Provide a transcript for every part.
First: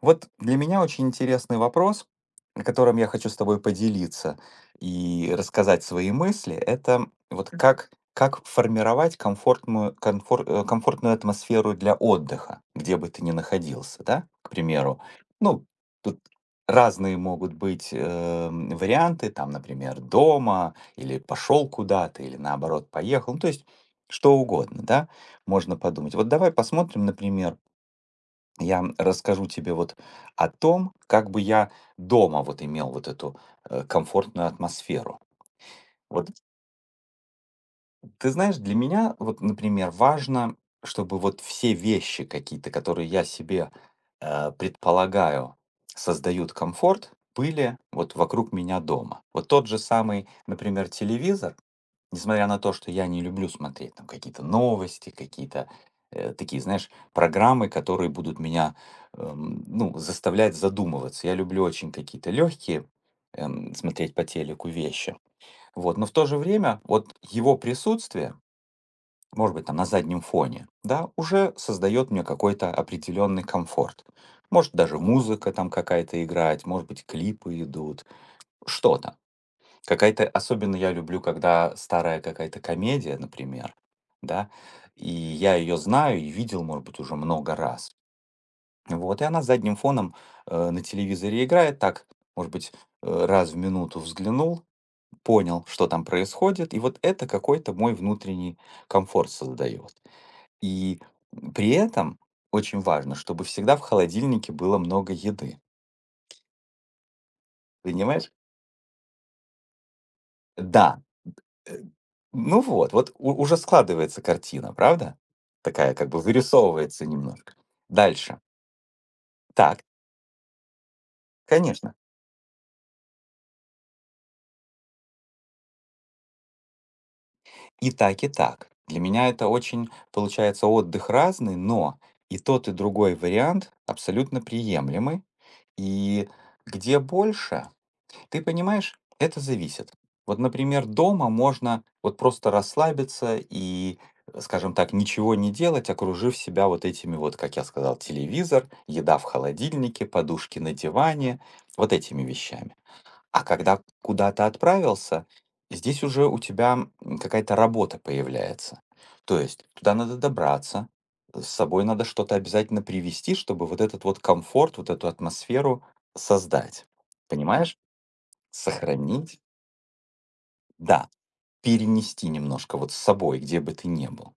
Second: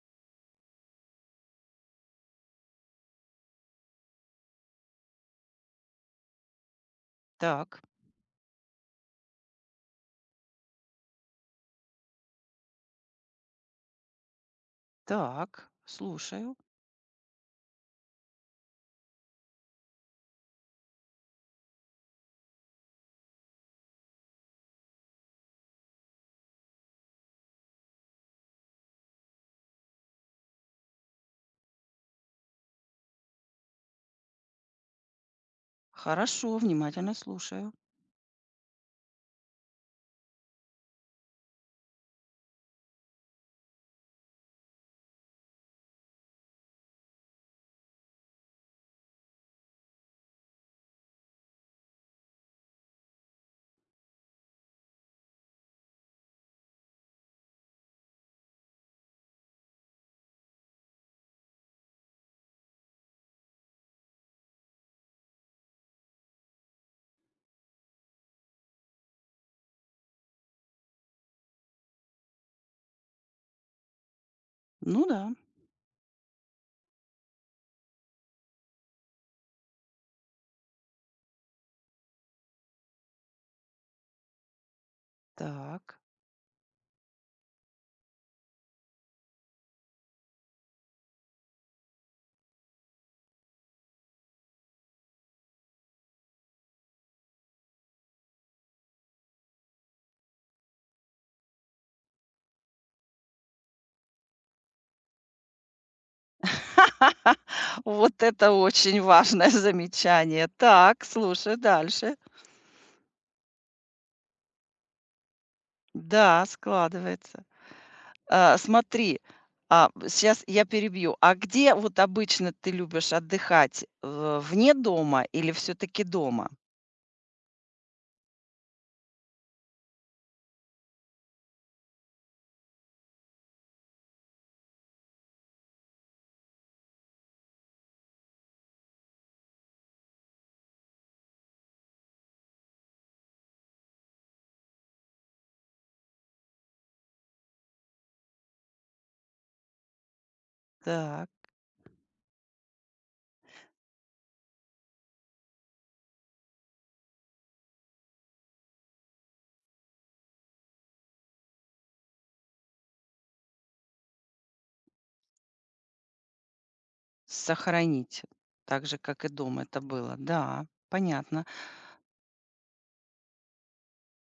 Вот для меня очень интересный вопрос, которым я хочу с тобой поделиться и рассказать свои мысли, это вот Мгм. Так, как формировать комфортную, комфортную атмосферу для отдыха, где бы ты ни находился, да, к примеру. Ну, так, тут слушаю. разные могут быть варианты, там, например, дома, или пошел куда-то, или наоборот поехал, ну, то есть что угодно, да, можно подумать. Вот давай посмотрим, например, я расскажу тебе вот о том, как бы я дома вот имел вот эту комфортную атмосферу. Вот Хорошо, внимательно слушаю. ты знаешь, для меня вот, например, важно, чтобы вот все вещи какие-то, которые я себе предполагаю, создают комфорт, были вот вокруг меня дома. Вот тот же самый, например, телевизор, несмотря на то, что я не люблю смотреть там какие-то новости, какие-то, такие, знаешь, программы, которые будут меня, ну, заставлять задумываться. Я люблю очень какие-то легкие, смотреть по телеку вещи. Вот, но в то же время вот его присутствие, может быть, там на заднем фоне, да, уже создает мне какой-то определенный комфорт. Может, даже Ну да, музыка там какая-то играет, может быть, клипы идут, что-то. Какая-то особенно я люблю, когда старая какая-то комедия, например, да, и я ее так. знаю и видел, может быть, уже много раз. Вот, и она задним фоном на телевизоре играет, так, может быть, раз в минуту взглянул, понял, что там происходит, и вот это какой-то мой внутренний комфорт создает. И при этом очень важно, чтобы всегда в холодильнике было много еды. Вот Понимаешь? это очень важное замечание. Да, Так, слушай Э, дальше. ну вот, вот у уже складывается картина, правда? Такая как бы Да, вырисовывается складывается. немножко. Дальше. Смотри, Так, сейчас я перебью. А где конечно. вот обычно ты любишь отдыхать? Вне дома или все-таки дома? И так, и так. Для меня это очень, получается, отдых разный, но и тот, и другой вариант абсолютно приемлемы. И где больше? Ты понимаешь, это зависит. Вот, например, дома можно вот просто расслабиться и, скажем так, ничего не делать, окружив себя вот этими вот, как я сказал, телевизор, еда в холодильнике, подушки на Так, диване, вот этими вещами. А когда куда-то отправился, здесь уже у тебя какая-то работа появляется. То есть туда надо добраться, с собой надо что-то обязательно привезти, чтобы вот этот вот комфорт, вот эту атмосферу создать. Понимаешь? сохранить, так же, как и Сохранить, дома это было. Да, да, понятно. перенести немножко вот с собой, где бы ты ни был.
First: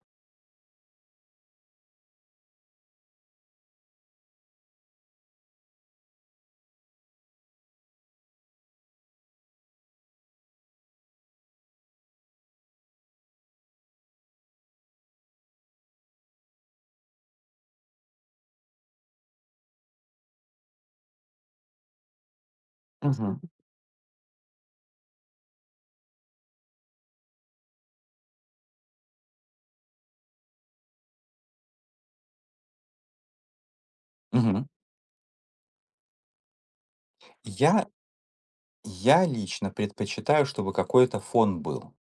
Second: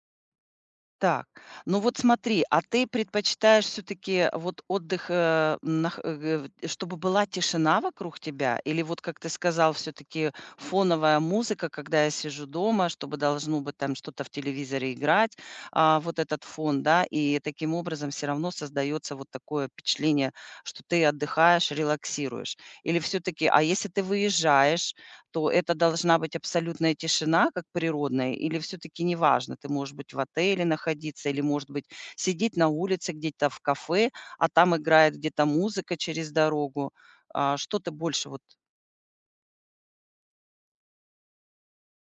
Так, ну вот смотри, а ты предпочитаешь все-таки вот отдых, чтобы была тишина вокруг тебя, или вот как ты сказал, все-таки фоновая музыка, когда я сижу дома, чтобы должно быть там что-то в телевизоре играть, вот этот фон, да, и таким образом все равно создается вот такое впечатление, что ты отдыхаешь, релаксируешь. Или Мгм, все-таки, а если ты выезжаешь, то это должна быть абсолютная тишина, как природная, или все таки неважно? Ты можешь быть в отеле находиться или, может быть, сидеть на улице где-то в кафе, а мгм. там играет где-то музыка через дорогу. Что Я ты больше вот я лично предпочитаю, чтобы какой-то фон был.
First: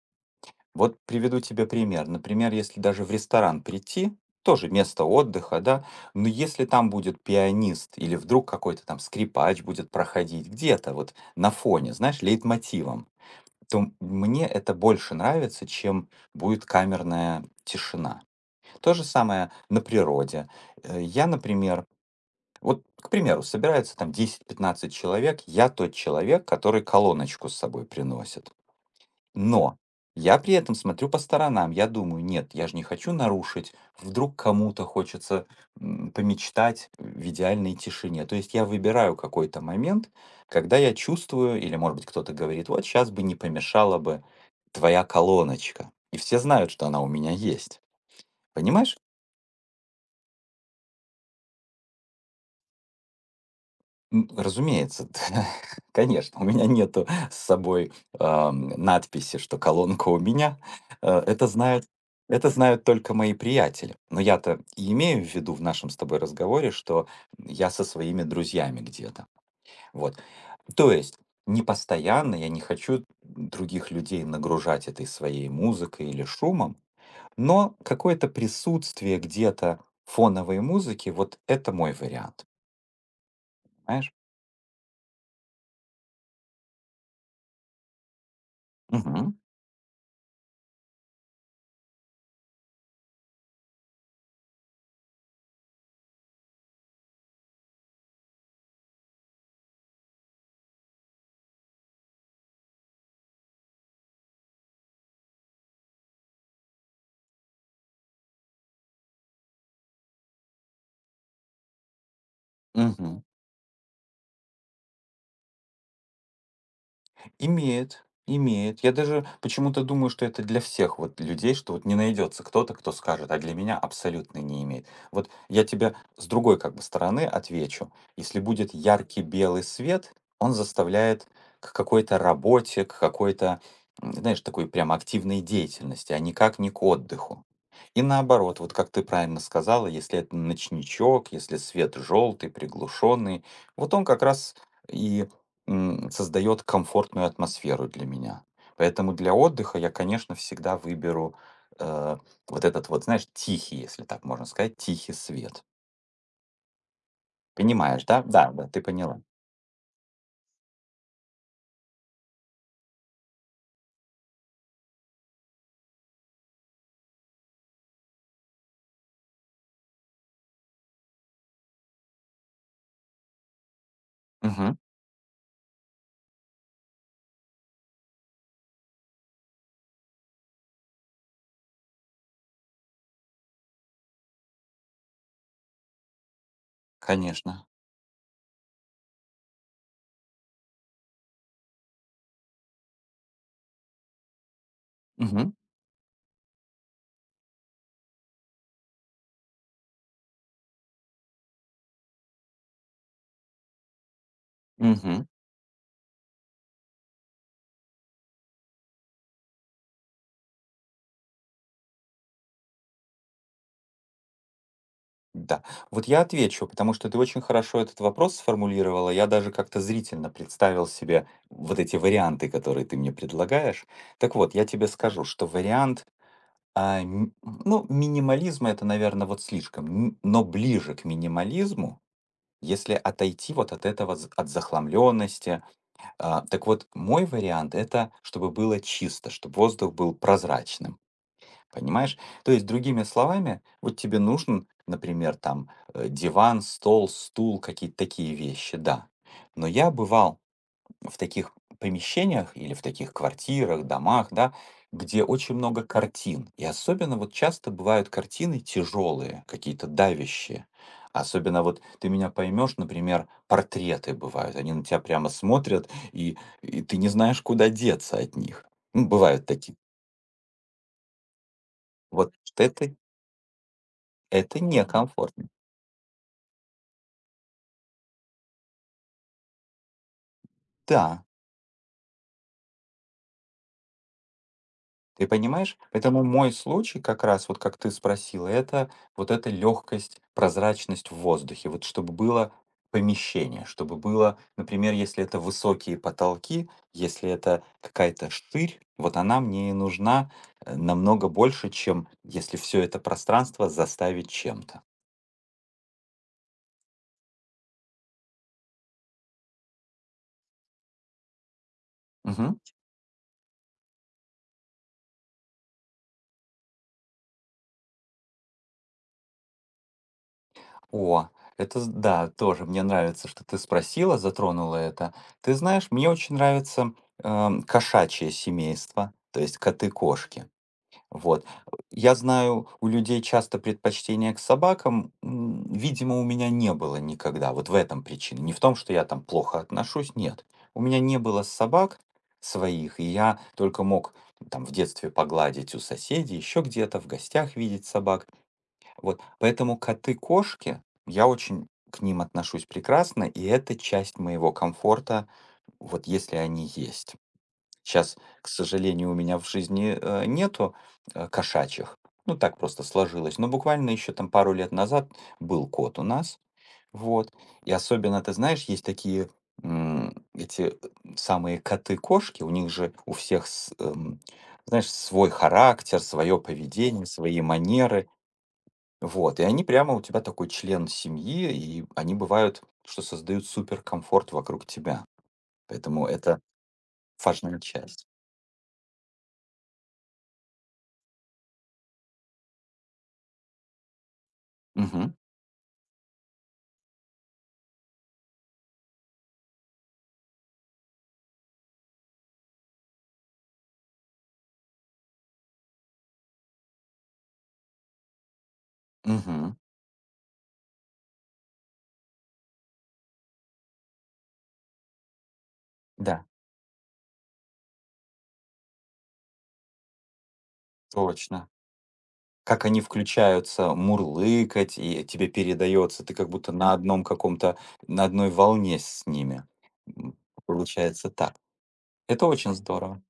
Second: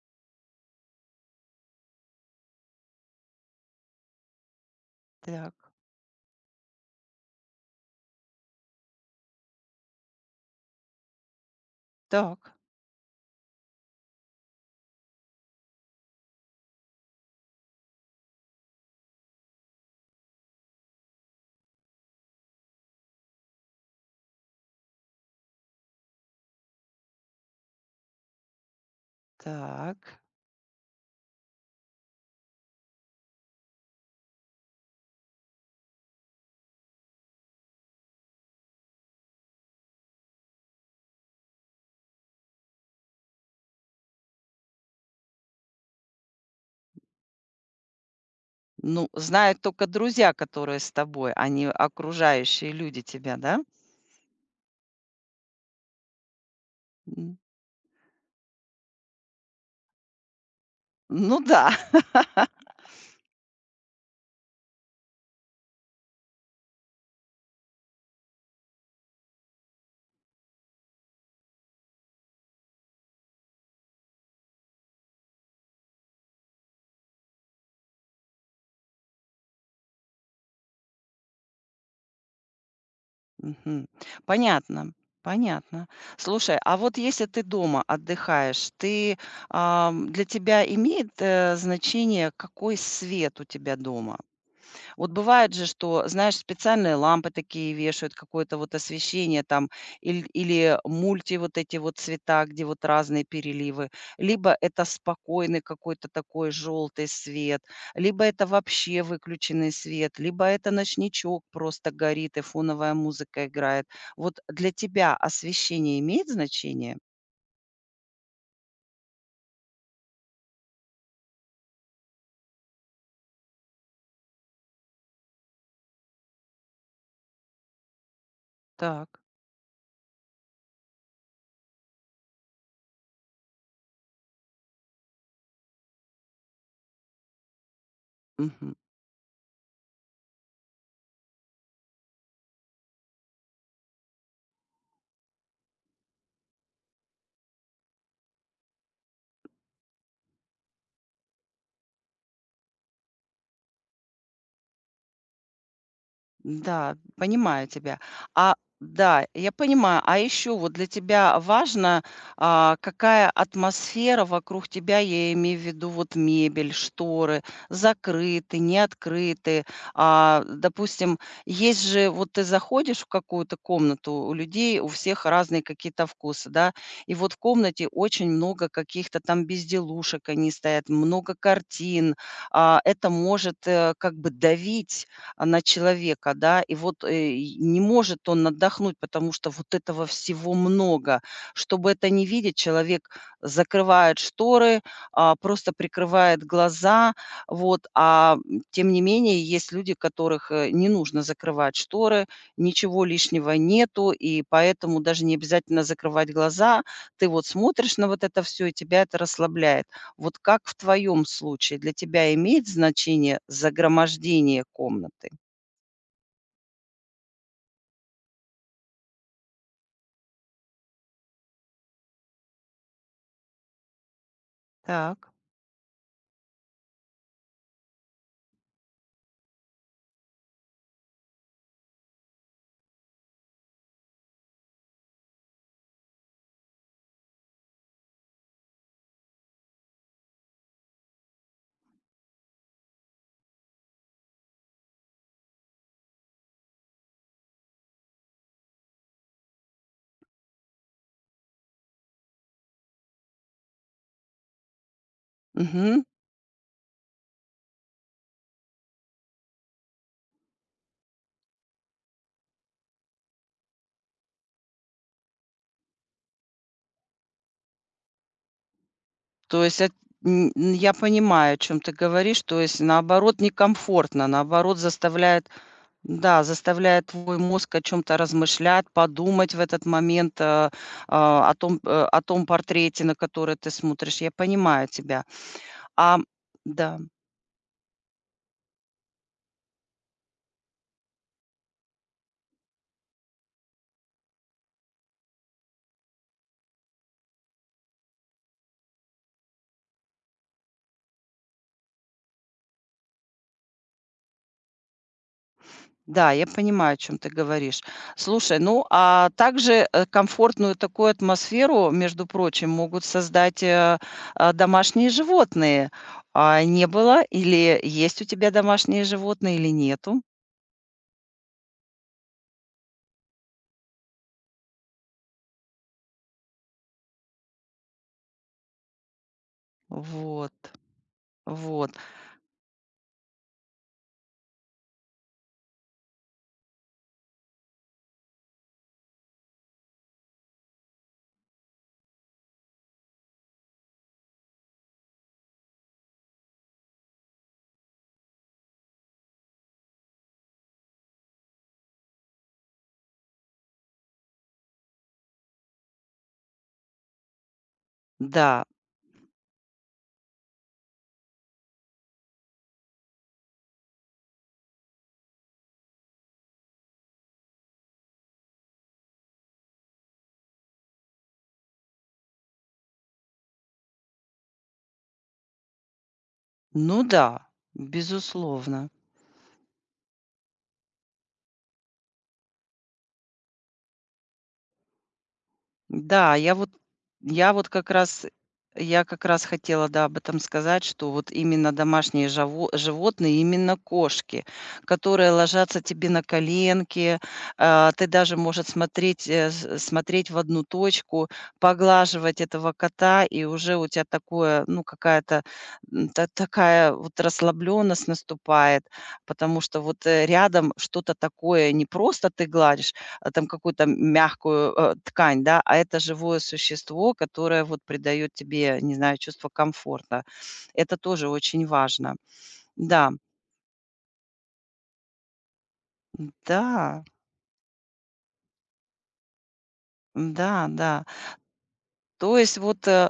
Вот приведу тебе пример. Например, если даже в ресторан прийти, тоже место так, отдыха, да, но если там будет пианист или вдруг какой-то там скрипач будет проходить где-то вот на фоне, знаешь, так, лейтмотивом, то мне это больше нравится, чем будет камерная тишина. То же самое на природе. Я, например, вот, к примеру, собирается там десять-пятнадцать человек, я тот человек, который колоночку с собой приносит. Но так. я при этом смотрю по сторонам, я думаю, нет, я же не хочу нарушить, вдруг кому-то хочется помечтать в идеальной тишине. То есть я выбираю какой-то момент, когда я чувствую, или, может быть, кто-то говорит, вот сейчас бы не помешала бы твоя колоночка. И все знают, что она у меня есть. Понимаешь, Ну, знают только друзья, которые с тобой, а не окружающие люди тебя, да? М, разумеется, конечно, у меня нету с М, собой, надписи, что колонка у меня. Ну Это да. знают только мои приятели. Но я-то и имею в виду в нашем с тобой разговоре, что я со своими друзьями где-то. Вот. То есть не постоянно, я не хочу других людей нагружать этой своей музыкой или шумом, но какое-то присутствие где-то фоновой музыки — вот это мой вариант, Мгм. понимаешь? Понятно, понятно. Слушай, а вот если ты дома отдыхаешь, Мгм. Для тебя имеет, значение, какой свет у тебя дома? Вот бывает же, что, знаешь, специальные лампы такие вешают, какое-то вот освещение там, или мульти вот эти вот цвета, где вот разные переливы. Либо это спокойный какой-то такой желтый свет, либо это вообще выключенный свет, либо это ночничок просто горит и фоновая Мгм. музыка играет. Вот для тебя освещение имеет значение? Имеет, имеет. Я даже почему-то думаю, что это для всех вот людей, что вот не найдется кто-то, кто скажет, а для меня абсолютно не имеет. Вот я тебе с другой как бы стороны отвечу. Если будет Так. яркий белый свет, он заставляет к какой-то работе, к какой-то, знаешь, такой прям активной деятельности, а никак не к отдыху. И наоборот, вот как ты правильно сказала, если это ночничок, если свет желтый, приглушенный, вот он как раз и создает комфортную атмосферу для меня. Поэтому для отдыха я, конечно, всегда выберу э, вот этот вот, знаешь, тихий, если так можно сказать, тихий свет. Да, понимаю тебя. Понимаешь, да? Да, А, да, ты поняла. да, я понимаю. А еще вот для тебя важно, какая атмосфера вокруг тебя, я имею в виду вот мебель, шторы, закрыты, не открыты. Допустим, есть же, вот ты заходишь в какую-то комнату, у Мгм. людей, у всех разные какие-то вкусы, да, и вот в комнате очень много каких-то там безделушек, они стоят, много картин. А, это может как бы давить на человека, да. И вот, и Конечно. не может он отдохнуть, потому что вот этого всего много. Чтобы это не видеть, человек закрывает шторы, Мгм. просто прикрывает глаза. Вот, тем не менее, есть люди, которых, не нужно закрывать шторы, ничего лишнего нету, и поэтому даже Мгм. не обязательно закрывать глаза. Ты вот смотришь на вот это все и тебя это расслабляет. Вот как в твоем случае? Для тебя имеет значение загромождение комнаты? Да. Вот я отвечу, потому что ты очень хорошо этот вопрос сформулировала. Я даже как-то зрительно представил себе вот эти варианты, которые ты мне предлагаешь. Так вот, я тебе скажу, Так. что вариант ну, минимализм — это, наверное, вот слишком, н но ближе к минимализму, если отойти вот от этого з от захламленности, так вот, мой вариант — это чтобы было чисто, чтобы воздух был прозрачным, понимаешь? То есть, другими словами, вот тебе нужен, например, там, диван, стол, стул, какие-то такие вещи, да. Но я бывал в таких помещениях или в таких квартирах, домах, да, где очень много Мгм. картин. И особенно вот часто бывают картины тяжелые, какие-то давящие. Особенно вот ты меня поймешь, например, портреты бывают. Они на тебя прямо смотрят, и ты не знаешь, куда деться от них. Ну, бывают То такие. есть эт н н я понимаю, о чем ты Вот говоришь. То есть, наоборот, некомфортно, это наоборот, некомфортно. заставляет, да, заставляет твой мозг о чем то размышлять, подумать в этот момент, Да, о том, о том портрете, на который ты смотришь. Я понимаю тебя. ты понимаешь? А Поэтому мой да. случай как раз, вот как ты спросила, это вот эта легкость, прозрачность в воздухе. Вот чтобы было помещение, чтобы было, например, если это высокие потолки, если это какая-то штырь, вот она мне и нужна намного больше, чем если все это пространство заставить чем-то. Да, я понимаю, о чем ты говоришь. Слушай, ну, а также, комфортную такую атмосферу, между Мгм. прочим, могут создать, домашние животные. А не было или есть у тебя домашние животные, или нету? О, да, тоже мне нравится, что ты спросила, затронула это. Ты знаешь, мне очень нравится кошачье семейство, то есть коты-кошки. Вот, Вот. вот. Я знаю, у людей часто предпочтение к собакам, м, видимо, у меня не было никогда. Вот в этом причина. Не в том, что я там плохо отношусь, нет. У меня не было собак своих, и я только мог там в детстве погладить у соседей, еще где-то в гостях видеть собак. Вот, поэтому коты-кошки, я очень к ним отношусь прекрасно, и это часть моего комфорта, вот если они есть. Сейчас, к Да, сожалению, у меня в жизни нету кошачьих, ну так просто сложилось, но буквально еще там пару лет назад был кот у нас, вот, и особенно, ты знаешь, есть такие м, эти э, самые коты-кошки, у них же у всех, знаешь, свой характер, свое ну поведение, свои да, манеры, безусловно. вот, и они прямо у тебя такой член семьи, и они бывают, что создают суперкомфорт вокруг тебя. Поэтому Да, это я вот я важная вот как часть. раз я как раз хотела, да, об этом сказать, что вот именно домашние жаво животные, именно кошки, Мгм. которые ложатся тебе на коленки, ты даже, может, смотреть, э, с смотреть в одну точку, поглаживать этого кота, и уже у тебя такое, ну, какая-то, м, та такая вот расслабленность наступает, Мгм. потому что вот, рядом что-то такое, не просто ты гладишь, там какую-то мягкую, ткань, да, а это Да, живое существо, которое вот придает тебе, не знаю, чувство комфорта. Это тоже точно. очень важно. Как они Да, включаются мурлыкать, и тебе передается, ты как будто на да одном каком-то, на одной волне с ними. М, да да. получается так. Это То очень есть вот, здорово. э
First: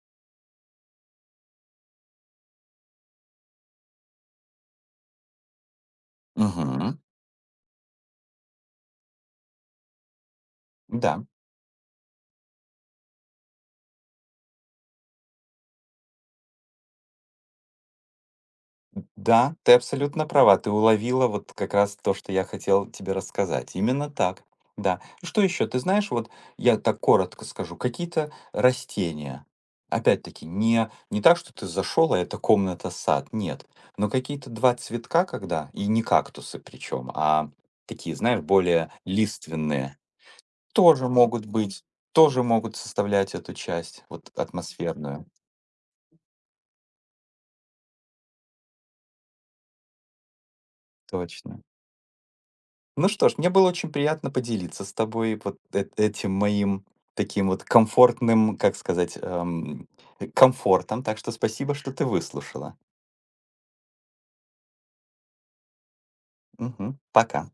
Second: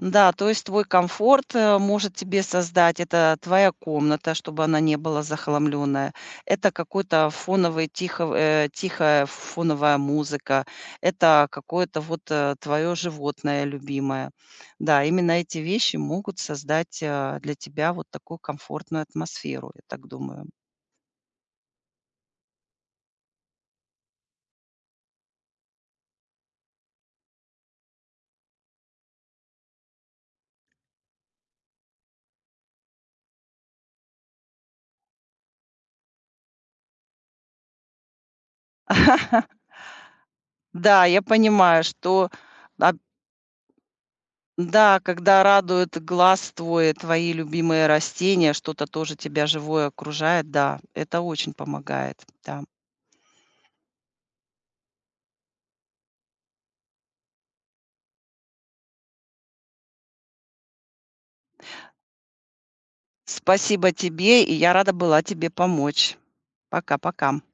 Да, то есть твой комфорт, может тебе создать это твоя комната, чтобы она не была захламленная. Это Угу, какой-то тихая фоновая музыка. да. Это какое-то вот твое животное любимое. Да, именно эти вещи могут создать для тебя вот такую комфортную Да, атмосферу, ты я так абсолютно думаю. права. Ты уловила вот как раз то, что я хотел тебе рассказать. Именно так. Да. Что еще? Ты знаешь, вот я так коротко скажу, какие-то растения. Опять-таки, не так, что ты зашел, а это комната, сад. Нет. Но какие-то два цветка, когда, и не кактусы причем, а такие, знаешь, более лиственные, Да, тоже я могут быть, понимаю, что тоже могут а, составлять эту часть, вот Да, атмосферную. когда радует глаз твой, твои любимые растения, что-то тоже тебя живое окружает, да, это очень Точно. помогает, да. Ну что ж, мне было очень приятно поделиться с тобой этим моим таким вот комфортным, как сказать, комфортом. Так что спасибо, что ты выслушала. Спасибо тебе, и я рада была тебе помочь. Мгм. Пока-пока. Пока.